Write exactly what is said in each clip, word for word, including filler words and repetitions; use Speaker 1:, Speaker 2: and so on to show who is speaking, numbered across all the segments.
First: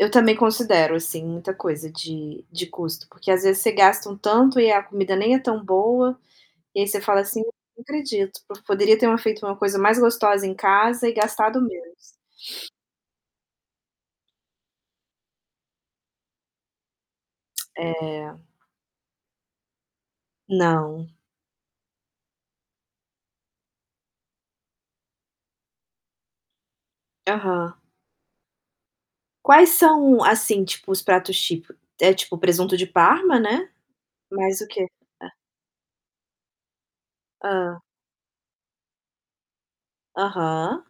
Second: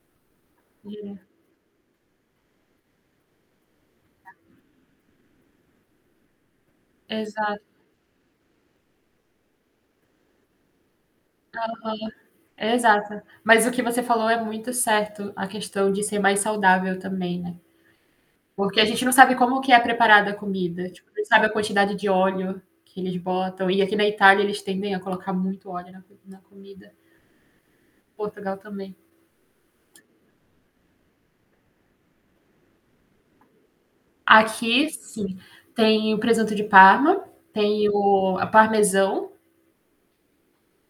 Speaker 1: Eu também considero,
Speaker 2: E
Speaker 1: assim, muita coisa de de custo, porque às vezes você gasta um
Speaker 2: [unintelligible]
Speaker 1: tanto, e a comida nem é tão boa. E aí você fala assim:
Speaker 2: Exato.
Speaker 1: "Não acredito, p poderia temo feito uma coisa mais gostosa em casa, e gastado menos.
Speaker 2: Aham, exata. Mas o que você falou é muito certo, a questão de ser mais saudável também, né.
Speaker 1: É.
Speaker 2: Porque a gente não sabe como que é preparada a comida, tipo,
Speaker 1: Não.
Speaker 2: não sabe a quantidade de óleo que eles botam, e aqui na Itália eles tendem a colocar muito óleo na comi na comida.
Speaker 1: Aham.
Speaker 2: Portugal também.
Speaker 1: Quais são, assim, tipo, os pratos tipíco é tipo, presunto de parma, né? Mais o quê?
Speaker 2: Aqui,
Speaker 1: É
Speaker 2: sim. Tem o presunto de parma,
Speaker 1: Hã.
Speaker 2: tem o ah, parmesão.
Speaker 1: Aham.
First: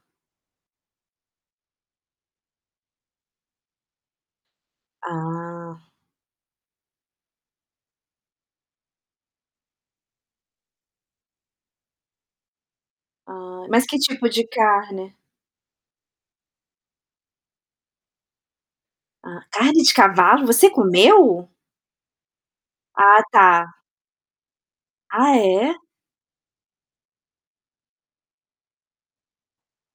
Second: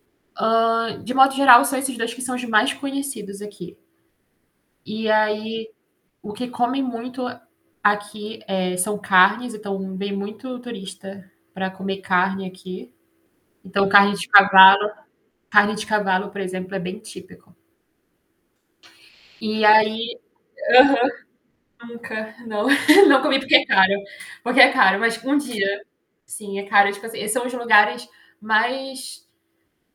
Speaker 2: Hã, de modo geral são esses dois que são os mais conhecidos aqui. E aí,
Speaker 1: Ah.
Speaker 2: o que comem muito a aqui, eh, são carnes, então vem muito turista pra comer carne aqui.
Speaker 1: Ah, mas
Speaker 2: Então
Speaker 1: que
Speaker 2: carne de
Speaker 1: tipo de
Speaker 2: cavalo
Speaker 1: carne?
Speaker 2: carne de cavalo, por exemplo, é bem típico.
Speaker 1: Ah
Speaker 2: E
Speaker 1: carne de
Speaker 2: aí
Speaker 1: cavalo? Você
Speaker 2: aham
Speaker 1: comeu?
Speaker 2: nunca, não, não
Speaker 1: Ah
Speaker 2: comi porque é
Speaker 1: tá.
Speaker 2: caro. Porque é caro, mas
Speaker 1: Ah
Speaker 2: um
Speaker 1: é?
Speaker 2: dia. Sim, é caro, tipo assim, são uns lugares mais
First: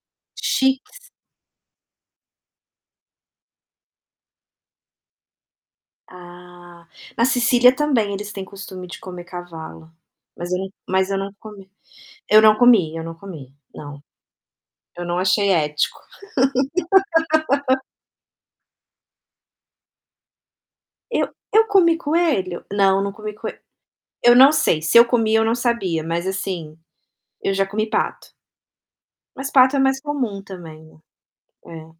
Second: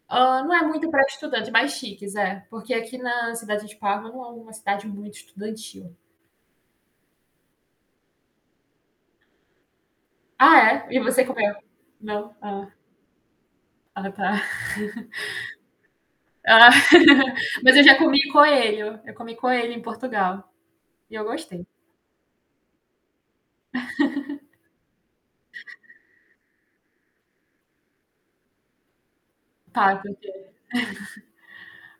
Speaker 2: hã, não é muito pra
Speaker 1: Chiques.
Speaker 2: estudante mais chiques, é. Porque aqui na cidade de Parma, não é uma cidade muito estudantil.
Speaker 1: Ah. Na Sícilia também, eles têm costume de comer cavalo. Mas
Speaker 2: Ah
Speaker 1: eu não
Speaker 2: é? E
Speaker 1: mas eu
Speaker 2: você
Speaker 1: não
Speaker 2: comeu?
Speaker 1: comi,
Speaker 2: Não?
Speaker 1: eu não
Speaker 2: Ah.
Speaker 1: comi, eu não comi, não.
Speaker 2: Ah tá.
Speaker 1: Eu não achei ético.
Speaker 2: Ah. Mas eu já comi coelho. Eu comi coelho em Portugal, e eu
Speaker 1: Eu
Speaker 2: gostei.
Speaker 1: eu comi coelho? Não, não comi coe eu não sei, se eu comi, eu não sabia, mas assim, eu já comi pato. Mas pato é mais
Speaker 2: Pato, que é
Speaker 1: comum também. É.